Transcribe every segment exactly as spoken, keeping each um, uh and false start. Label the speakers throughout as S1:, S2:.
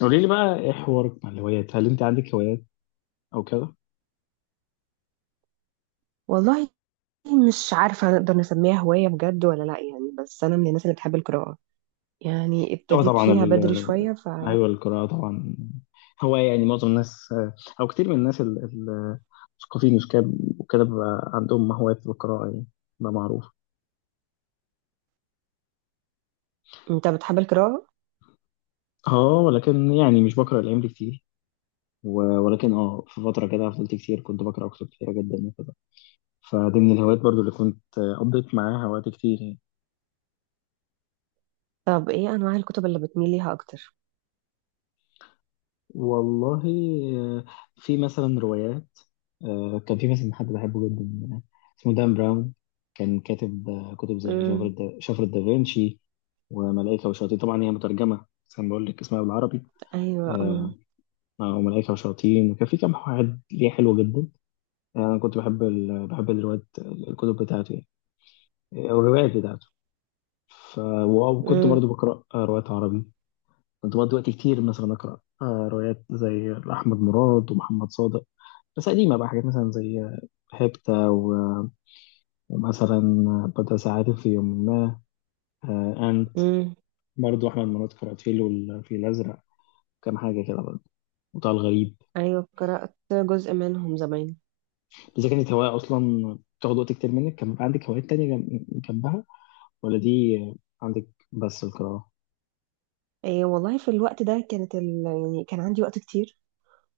S1: قولي لي بقى ايه حوارك مع الهوايات؟ هل انت عندك هوايات او كده؟
S2: والله مش عارفة نقدر نسميها هواية بجد ولا لأ، يعني بس أنا من الناس اللي بتحب القراءة. يعني
S1: اه
S2: ابتديت
S1: طبعا
S2: فيها
S1: ال...
S2: بدري شوية.
S1: آه،
S2: فأنت
S1: ايوه القراءه طبعا. هو يعني معظم الناس، آه، او كتير من الناس ال- ال- المثقفين، مش كده؟ وكده بيبقى عندهم هوايات بالقراءه يعني، ده معروف.
S2: بتحب القراءة؟
S1: اه، ولكن يعني مش بقرا الايام دي كتير، و... ولكن اه في فتره كده فضلت كتير، كنت بقرا كتب كتيره جدا وكده، فدي من الهوايات برضو اللي كنت آه، قضيت معاها وقت كتير يعني.
S2: طب إيه أنواع الكتب اللي بتميل ليها أكتر؟
S1: والله، آه، في مثلا روايات. آه، كان في مثلا حد بحبه جدا، آه، اسمه دان براون. كان كاتب، آه، كتب زي شفرة
S2: امم.
S1: دا- شفرة دافنشي وملائكة وشياطين. طبعا هي مترجمة، بس أنا بقول لك اسمها بالعربي.
S2: أيوة
S1: آه،
S2: امم.
S1: أو ملائكة وشياطين، وكان في كام حاجات ليه حلوة جدا. آه، أنا كنت بحب ال... بحب الروايات، الكتب بتاعته يعني، أو الروايات بتاعته. ف... وكنت
S2: امم.
S1: برضو بقرأ آه، روايات عربي. كنت بقضي وقت كتير مثلا أقرأ آه، روايات زي أحمد مراد ومحمد صادق. بس قديمة بقى، حاجات مثلا زي هيبتا و- ومثلا بدر ساعات في يوم ما. آه، أنت
S2: امم.
S1: برضه أحمد مراد، كاراتيل، والفيل الأزرق، كام حاجة كده برضه، وطه الغريب.
S2: أيوة، قرأت جزء منهم زمان.
S1: إذا كانت هواية أصلا بتاخد وقت كتير منك، كان عندك هوايات تانية جم- جنبها، ولا دي عندك بس القراءة؟
S2: إيه والله، في الوقت ده كانت ال... يعني كان عندي وقت كتير،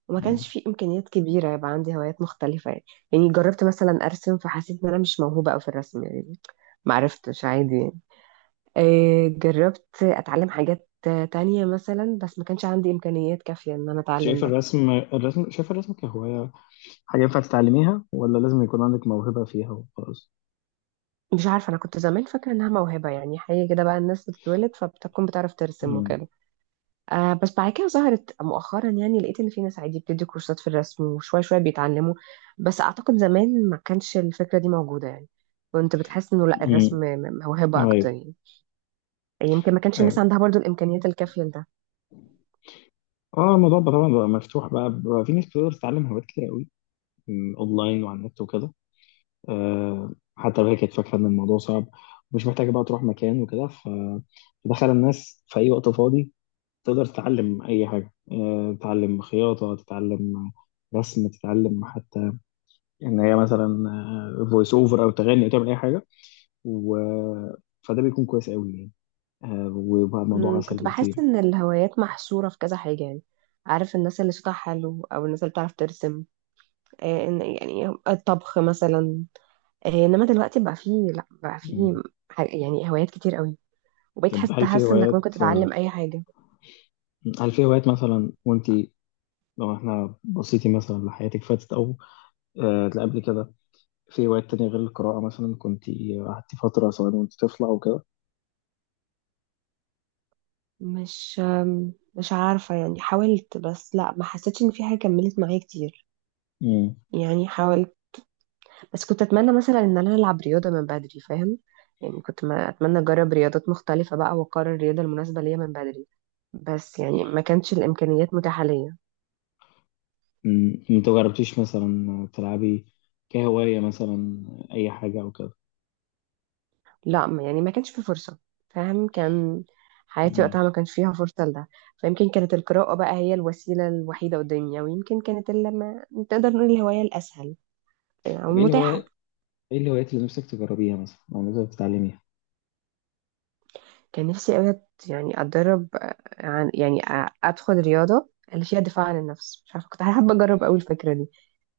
S2: وما
S1: مم.
S2: كانش فيه إمكانيات كبيرة يبقى عندي هوايات مختلفة يعني. يعني جربت مثلا أرسم، فحسيت إن أنا مش موهوبة أوي في الرسم يعني. معرفتش عادي. آه، جربت اتعلم حاجات آه، تانية مثلا، بس ما كانش عندي امكانيات كافية ان انا اتعلم
S1: شايف
S2: ده.
S1: الرسم الرسم شايف الرسم كهواية، حاجة ينفع تتعلميها ولا لازم يكون عندك موهبة فيها وخلاص؟
S2: مش عارفة، انا كنت زمان فاكرة انها موهبة، يعني حاجة كده بقى الناس بتتولد فبتكون بتعرف ترسم
S1: مم.
S2: وكده. آه بس بعد كده ظهرت مؤخرا، يعني لقيت ان في ناس عادي بتدي كورسات في الرسم وشوية شوية بيتعلموا. بس اعتقد زمان ما كانش الفكرة دي موجودة يعني. كنت بتحس انه لا، الرسم
S1: مم.
S2: م- م- موهبة اكتر
S1: أيوه.
S2: يعني. يمكن ما كانش الناس عندها برضو الامكانيات الكافية لده.
S1: اه، الموضوع بقى طبعا بقى مفتوح بقى, بقى, في ناس بتقدر تتعلم هوايات كتير قوي، م، اونلاين وعلى النت وكده، آه حتى لو هي كانت فاكره ان الموضوع صعب ومش محتاجه بقى تروح مكان وكده. ف- فدخل الناس في اي وقت فاضي تقدر تتعلم اي حاجه، آه تتعلم خياطه، تتعلم رسم، تتعلم حتى ان هي مثلا فويس اوفر، او تغني، او تعمل اي حاجه. و فده بيكون كويس قوي يعني. آه وبقى الموضوع
S2: مم،
S1: اسهل
S2: كنت بحس
S1: بكتير.
S2: ان الهوايات محصورة في كذا حاجة يعني. عارف، الناس اللي صوتها حلو او الناس اللي بتعرف ترسم، آه، إن- يعني الطبخ مثلا. آه، انما دلوقتي بقى فيه، لا بقى فيه
S1: م.
S2: ح- يعني هوايات كتير قوي. وبقيت
S1: طب
S2: حاسة
S1: هل في
S2: تحس انك
S1: هوايات،
S2: ممكن
S1: آه،
S2: تتعلم اي حاجة.
S1: هل في هوايات مثلا؟ وانت لو احنا بصيتي مثلا لحياتك فاتت، او آه قبل كده، في هوايات تانية غير القراءة مثلا كنت قعدتي فترة، سواء وانت طفلة او كده؟
S2: مش آم، مش عارفة، يعني حاولت بس لا، ما حسيتش ان في حاجة كملت معايا كتير.
S1: مم.
S2: يعني حاول، بس كنت اتمنى مثلا ان انا العب رياضه من بدري، فاهم؟ يعني كنت ما اتمنى اجرب رياضات مختلفه بقى واقرر الرياضه المناسبه ليا من بدري. بس يعني ما كانش الامكانيات متاحه ليا.
S1: مم. انت مجربتيش مثلا تلعبي كهواية مثلا اي حاجة او كده؟
S2: لا ما- يعني ما كانش في فرصه، فاهم؟ كان حياتي
S1: مم.
S2: وقتها ما كانش فيها فرصه لده. فيمكن كانت القراءه بقى هي الوسيله الوحيده قدامي، او يمكن كانت اللي ما تقدر نقول الهوايه الاسهل او
S1: طب ايه
S2: المتاحه.
S1: الهواية، ايه الهوايات اللي نفسك تجربيها مثلا، او نفسك تتعلميها؟
S2: كان نفسي قوي يعني اتدرب، آه، عن يعني آه، ادخل رياضه اللي فيها دفاع عن النفس. مش عارفه، كنت حابه اجرب قوي الفكره دي.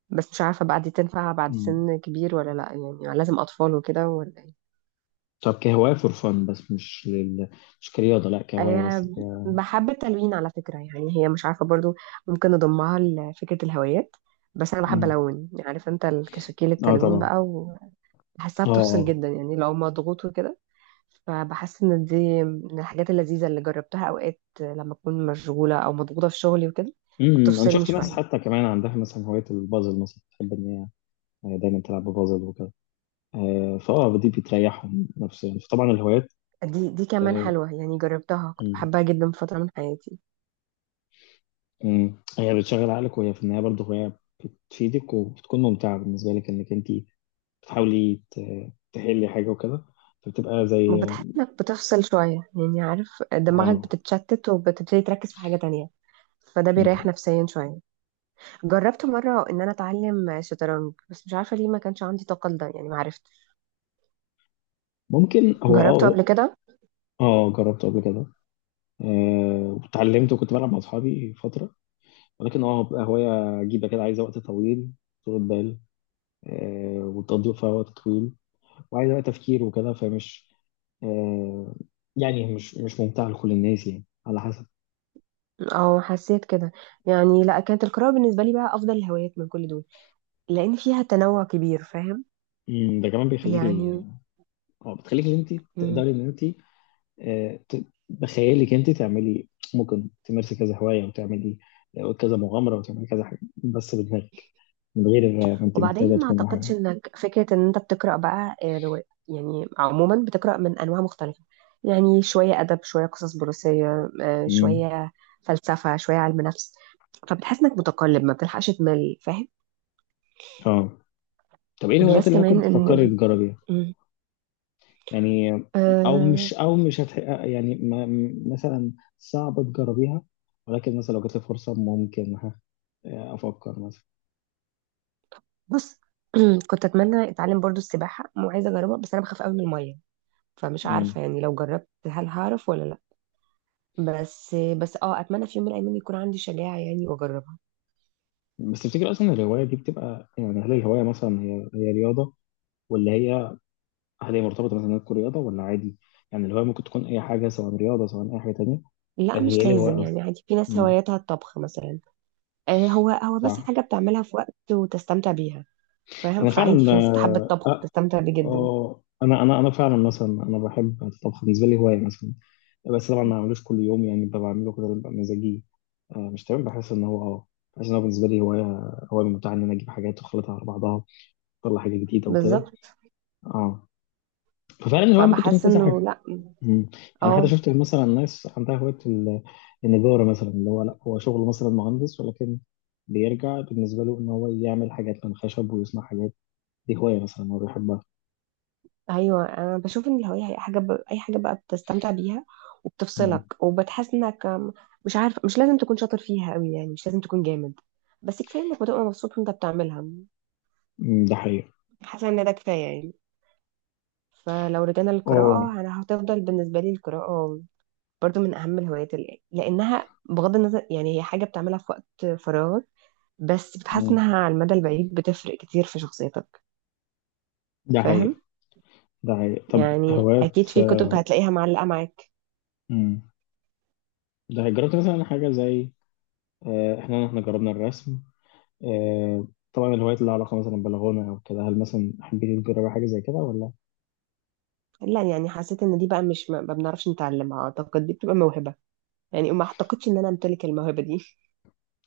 S2: بس مش عارفة بقى دي تنفع بعد
S1: مم.
S2: سن كبير ولا لأ. يعني لازم أطفال وكده ولا ايه؟
S1: طب كهواية فور فن، بس مش لل... مش كرياضة، لا كهواية بس
S2: أه.
S1: ك...
S2: بحب التلوين على فكرة. يعني هي مش عارفة برضو، ممكن نضمها لفكرة الهوايات. بس أنا بحب
S1: مم.
S2: ألون، عارف أنت الكشاكيل
S1: اه
S2: التلوين
S1: طبعا.
S2: بقى. وبحسها
S1: اه
S2: بتفصل
S1: اه.
S2: جدا يعني لو مضغوط وكده. فبحس إن دي من الحاجات اللذيذة اللي جربتها أوقات لما أكون مشغولة أو مضغوطة في شغلي وكده.
S1: مم. انا
S2: فبتفصلني
S1: شفت ناس
S2: شوية.
S1: حتى كمان عندها مثلا هواية البازل مثلا، تحب ان هي آه، دايما تلعب ببازل وكده، آه، فاه دي بتريحهم نفسيا، فطبعا الهوايات،
S2: دي دي كمان
S1: آه،
S2: حلوة يعني، جربتها كنت
S1: مم،
S2: بحبها جدا في فترة من حياتي.
S1: مم، هي بتشغل عقلك، وهي في النهايه برضه هوايه بتفيدك وبتكون ممتعه بالنسبه لك، انك انت بتحاولي ت- تحلي حاجه وكده، فبتبقى زي
S2: وبتحس انك بتفصل شوية يعني، عارف دماغك
S1: اه
S2: بتتشتت وبتبتدي تركز في حاجة تانية. فده بيريح
S1: مم.
S2: نفسيا شوية. جربت مرة ان انا اتعلم شطرنج، بس مش عارفة ليه ما كانش عندي طاقة لده، يعني ما عرفتش.
S1: ممكن هو،
S2: جربته
S1: اه
S2: قبل كده
S1: اه جربته قبل كده. آه، واتعلمت وكنت بلعب مع اصحابي فتره، ولكن اه بتبقى هوايه عجيبه كده، عايزه وقت طويل، طول بال، آه، وتقضي فيها وقت طويل، وعايز بقى تفكير وكده، فمش، آه يعني مش مش ممتع لكل الناس يعني، على حسب.
S2: او حسيت كده يعني. لا، كانت القراءة بالنسبة لي بقى افضل الهوايات من كل دول، لان فيها تنوع كبير، فاهم
S1: مم، ده كمان بيخليكي،
S2: يعني.
S1: اه بتخليكي ان انت تقدري، ان انت آه ت- بخيالك انت تعملي. ممكن تمارسي كذا هوايه وتعملي، آه، كذا مغامره، وتعملي كذا حاجه بس بدماغك، من غير ما انت محتاجه
S2: وبعدين ما
S1: تكون
S2: اعتقدش
S1: حاجه.
S2: انك فكرة ان انت بتقرأ بقى آه، رواية يعني، عموما بتقرأ من انواع مختلفة. يعني شوية ادب، شوية قصص بوليسية، آه،
S1: مم.
S2: شوية فلسفة، شوية علم نفس. فبتحس انك متقلب، ما بتلحقش تمل فاهم.
S1: اه. طب ايه الهوايات
S2: بلس
S1: اللي ممكن
S2: كمان ان
S1: تفكري
S2: ال-
S1: تجربيها؟
S2: مم.
S1: يعني او
S2: أه.
S1: مش او مش هتح... يعني ما م- مثلا صعب تجربيها، ولكن مثلا لو جات لي فرصه ممكن ها افكر مثلا.
S2: بص. كنت اتمنى اتعلم برضو السباحة وعايزة اجربها، بس انا بخاف قوي من المية. فمش
S1: مم.
S2: عارفة يعني لو جربت هل هعرف ولا لا. بس بس اه اتمنى في يوم من الايام يكون عندي شجاعة يعني، واجرب.
S1: بس تفتكر اصلا الهوايه دي بتبقى يعني، هل الهوايه مثلا هي هي رياضه ولا هي، هل هي مرتبطه مثلا إنها تكون رياضه، ولا عادي؟ يعني الهوايه ممكن تكون اي حاجه، سواء رياضه سواء اي حاجه تانيه،
S2: لا،
S1: يعني هي ايه
S2: مش لازم
S1: الهوايه اصلا؟
S2: يعني، عادي في ناس
S1: مم.
S2: هواياتها الطبخ مثلا. آه، هو هو بس
S1: صح.
S2: حاجة بتعملها في وقت وتستمتع بيها. فاهم؟
S1: انا
S2: فعادي
S1: فعلا،
S2: في ناس بتحب
S1: آه
S2: الطبخ وتستمتع بيه جدا.
S1: آه، انا انا انا فعلا مثلا، انا بحب الطبخ بالنسبه لي هوايه مثلا. بس طبعا ما بعملوش كل يوم، يعني ببقى بعمله كده، ببقى مزاجي، آه، مش تمام. بحس ان هو اه بحس ان هو بالنسبه لي هوايه، هوايه ممتعه ان انا اجيب حاجات واخلطها على بعضها، اطلع حاجه جديده وكده.
S2: بالظبط.
S1: اه، ففعلا الهوايه ممكن تكون
S2: فبحس
S1: كذا حاجه.
S2: انه لا.
S1: مم. يعني حتى
S2: اه.
S1: شفت مثلا ناس عندها هوايه ال- النجاره مثلا، اللي هو لا هو شغله مثلا مهندس، ولكن بيرجع بالنسبه له ان هو يعمل حاجات من خشب ويصنع حاجات، دي هوايه مثلا هو بيحبها.
S2: ايوه، انا بشوف ان الهواية هي حاجة ب... اي حاجة بقى بتستمتع بيها،
S1: مم.
S2: وبتفصلك وبتحس انك آم، مش عارف. مش لازم تكون شاطر فيها قوي يعني، مش لازم تكون جامد. بس كفاية انك بتبقى مبسوط وانت بتعملها.
S1: مم، ده حقيقي.
S2: حاسة ان ده كفاية يعني. فلو رجعنا
S1: اه.
S2: للقراءة، أنا هتفضل بالنسبة لي القراءة برضو من أهم الهوايات، اللي لأنها بغض النظر يعني هي حاجة بتعملها في وقت فراغك، بس بتحس
S1: مم.
S2: إنها على المدى البعيد بتفرق كتير في شخصيتك،
S1: ده حقيقي.
S2: فاهم
S1: ده حقيقي. طب
S2: يعني.
S1: هوايات،
S2: أكيد في
S1: آه،
S2: كتب هتلاقيها معلقة معاك.
S1: مم. ده جربت مثلا حاجة زي، آه، احنا احنا جربنا الرسم. آه، طبعا الهوايات اللي لها علاقة مثلا بالغنى او كده، هل مثلا حبيتي تجربي حاجة زي كده ولا؟
S2: لا، يعني حسيت إن دي بقى مش ما ما بنعرفش نتعلمها، أعتقد دي بتبقى موهبة. يعني ما أعتقدش إن أنا أمتلك الموهبة دي.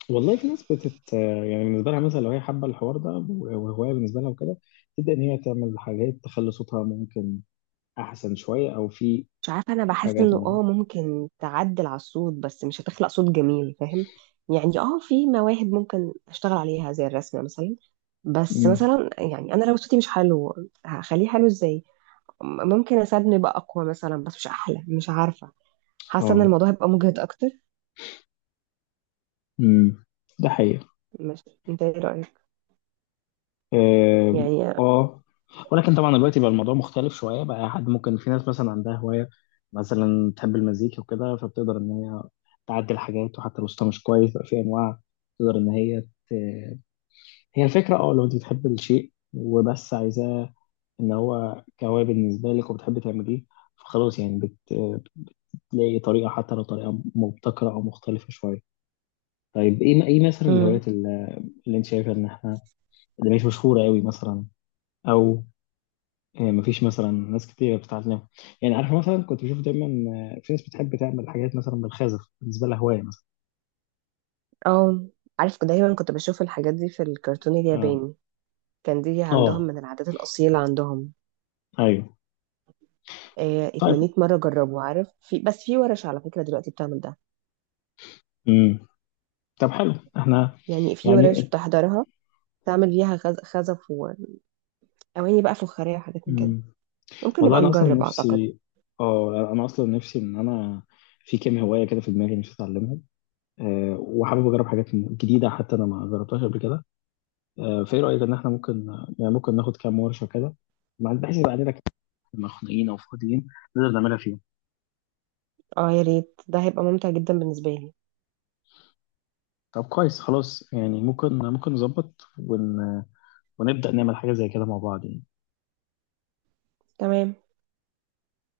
S1: والله في ناس بتت، آه، يعني بالنسبة لها مثلا لو هي حابة الحوار ده، وهواية بالنسبة لها وكده، تبدأ ان هي تعمل حاجات تخلي صوتها ممكن احسن شوية، او في
S2: مش عارفة، أنا بحس
S1: حاجات
S2: إنه
S1: اه
S2: آه ممكن تعدل على الصوت، بس مش هتخلق صوت جميل، فاهم يعني. آه، في مواهب ممكن أشتغل عليها زي الرسم مثلا. بس
S1: مم.
S2: مثلا يعني أنا لو صوتي مش حلو، هخليه حلو إزاي؟ م- ممكن أساعدني يبقى أقوى مثلا، بس مش أحلى، مش عارفة. حاسة إن
S1: آه.
S2: الموضوع هيبقى مجهد أكتر.
S1: مم. ده حقيقي.
S2: مش أنت إيه رأيك
S1: اه.
S2: يعني؟
S1: آه. ولكن طبعا دلوقتي بقى الموضوع مختلف شويه بقى، حد ممكن، في ناس مثلا عندها هوايه مثلا تحب المزيكا وكده، فبتقدر ان هي تعدل حاجات، وحتى لو صوتها مش كويس بقى، في انواع تقدر ان هي ت... هي الفكره، اه لو انت بتحب الشيء وبس عايزاه ان هو كهوايه بالنسبه لك، وبتحبي تعمليه، فخلاص يعني بت... بتلاقي طريقه، حتى لو طريقه مبتكره او مختلفه شويه. طيب، ايه ايه مثلا
S2: امم.
S1: الهوايات اللي، اللي انت شايفه ان احنا، اللي مش مشهوره قوي مثلا، او يعني مفيش مثلا ناس كتير بتتعلمها، يعني عارف مثلا كنت بشوف دايما، آه، في ناس بتحب تعمل حاجات مثلا بالخزف، بالنسبه لها هوايه مثلا.
S2: آه، عارف دايما كنت بشوف الحاجات دي في الكرتون
S1: اه.
S2: الياباني. كان دي عندهم
S1: اه.
S2: من العادات الأصيلة عندهم.
S1: ايوه.
S2: آه،
S1: طيب.
S2: اتمنيت مرة أجربه. عارف في، بس في ورش على فكرة دلوقتي بتعمل ده.
S1: امم طب حلو، احنا
S2: يعني في ورش
S1: يعني،
S2: بتحضرها، تعمل فيها خز- خزف وأواني بقى فخارية وحاجات من كده.
S1: امم
S2: ممكن
S1: والله
S2: نبقى
S1: انا اصلا
S2: نجرب أعتقد.
S1: نفسي، اه انا اصلا نفسي، ان انا في كام هوايه كده في دماغي نفسي اتعلمهم. أه، وحابب اجرب حاجات جديده حتى انا ما جربتهاش قبل كده. أه، فايه رايك ان احنا ممكن يعني ممكن ناخد كام ورشه كده، مع- بحيث يبقى عندنا كده، مخنوقين او فاضيين نقدر نعملها فيهم.
S2: اه يا ريت، ده هيبقى ممتع جدا بالنسبة لي.
S1: طب كويس خلاص، يعني ممكن ممكن نظبط ون... ونبدأ نعمل حاجة زي كده مع بعض يعني.
S2: تمام.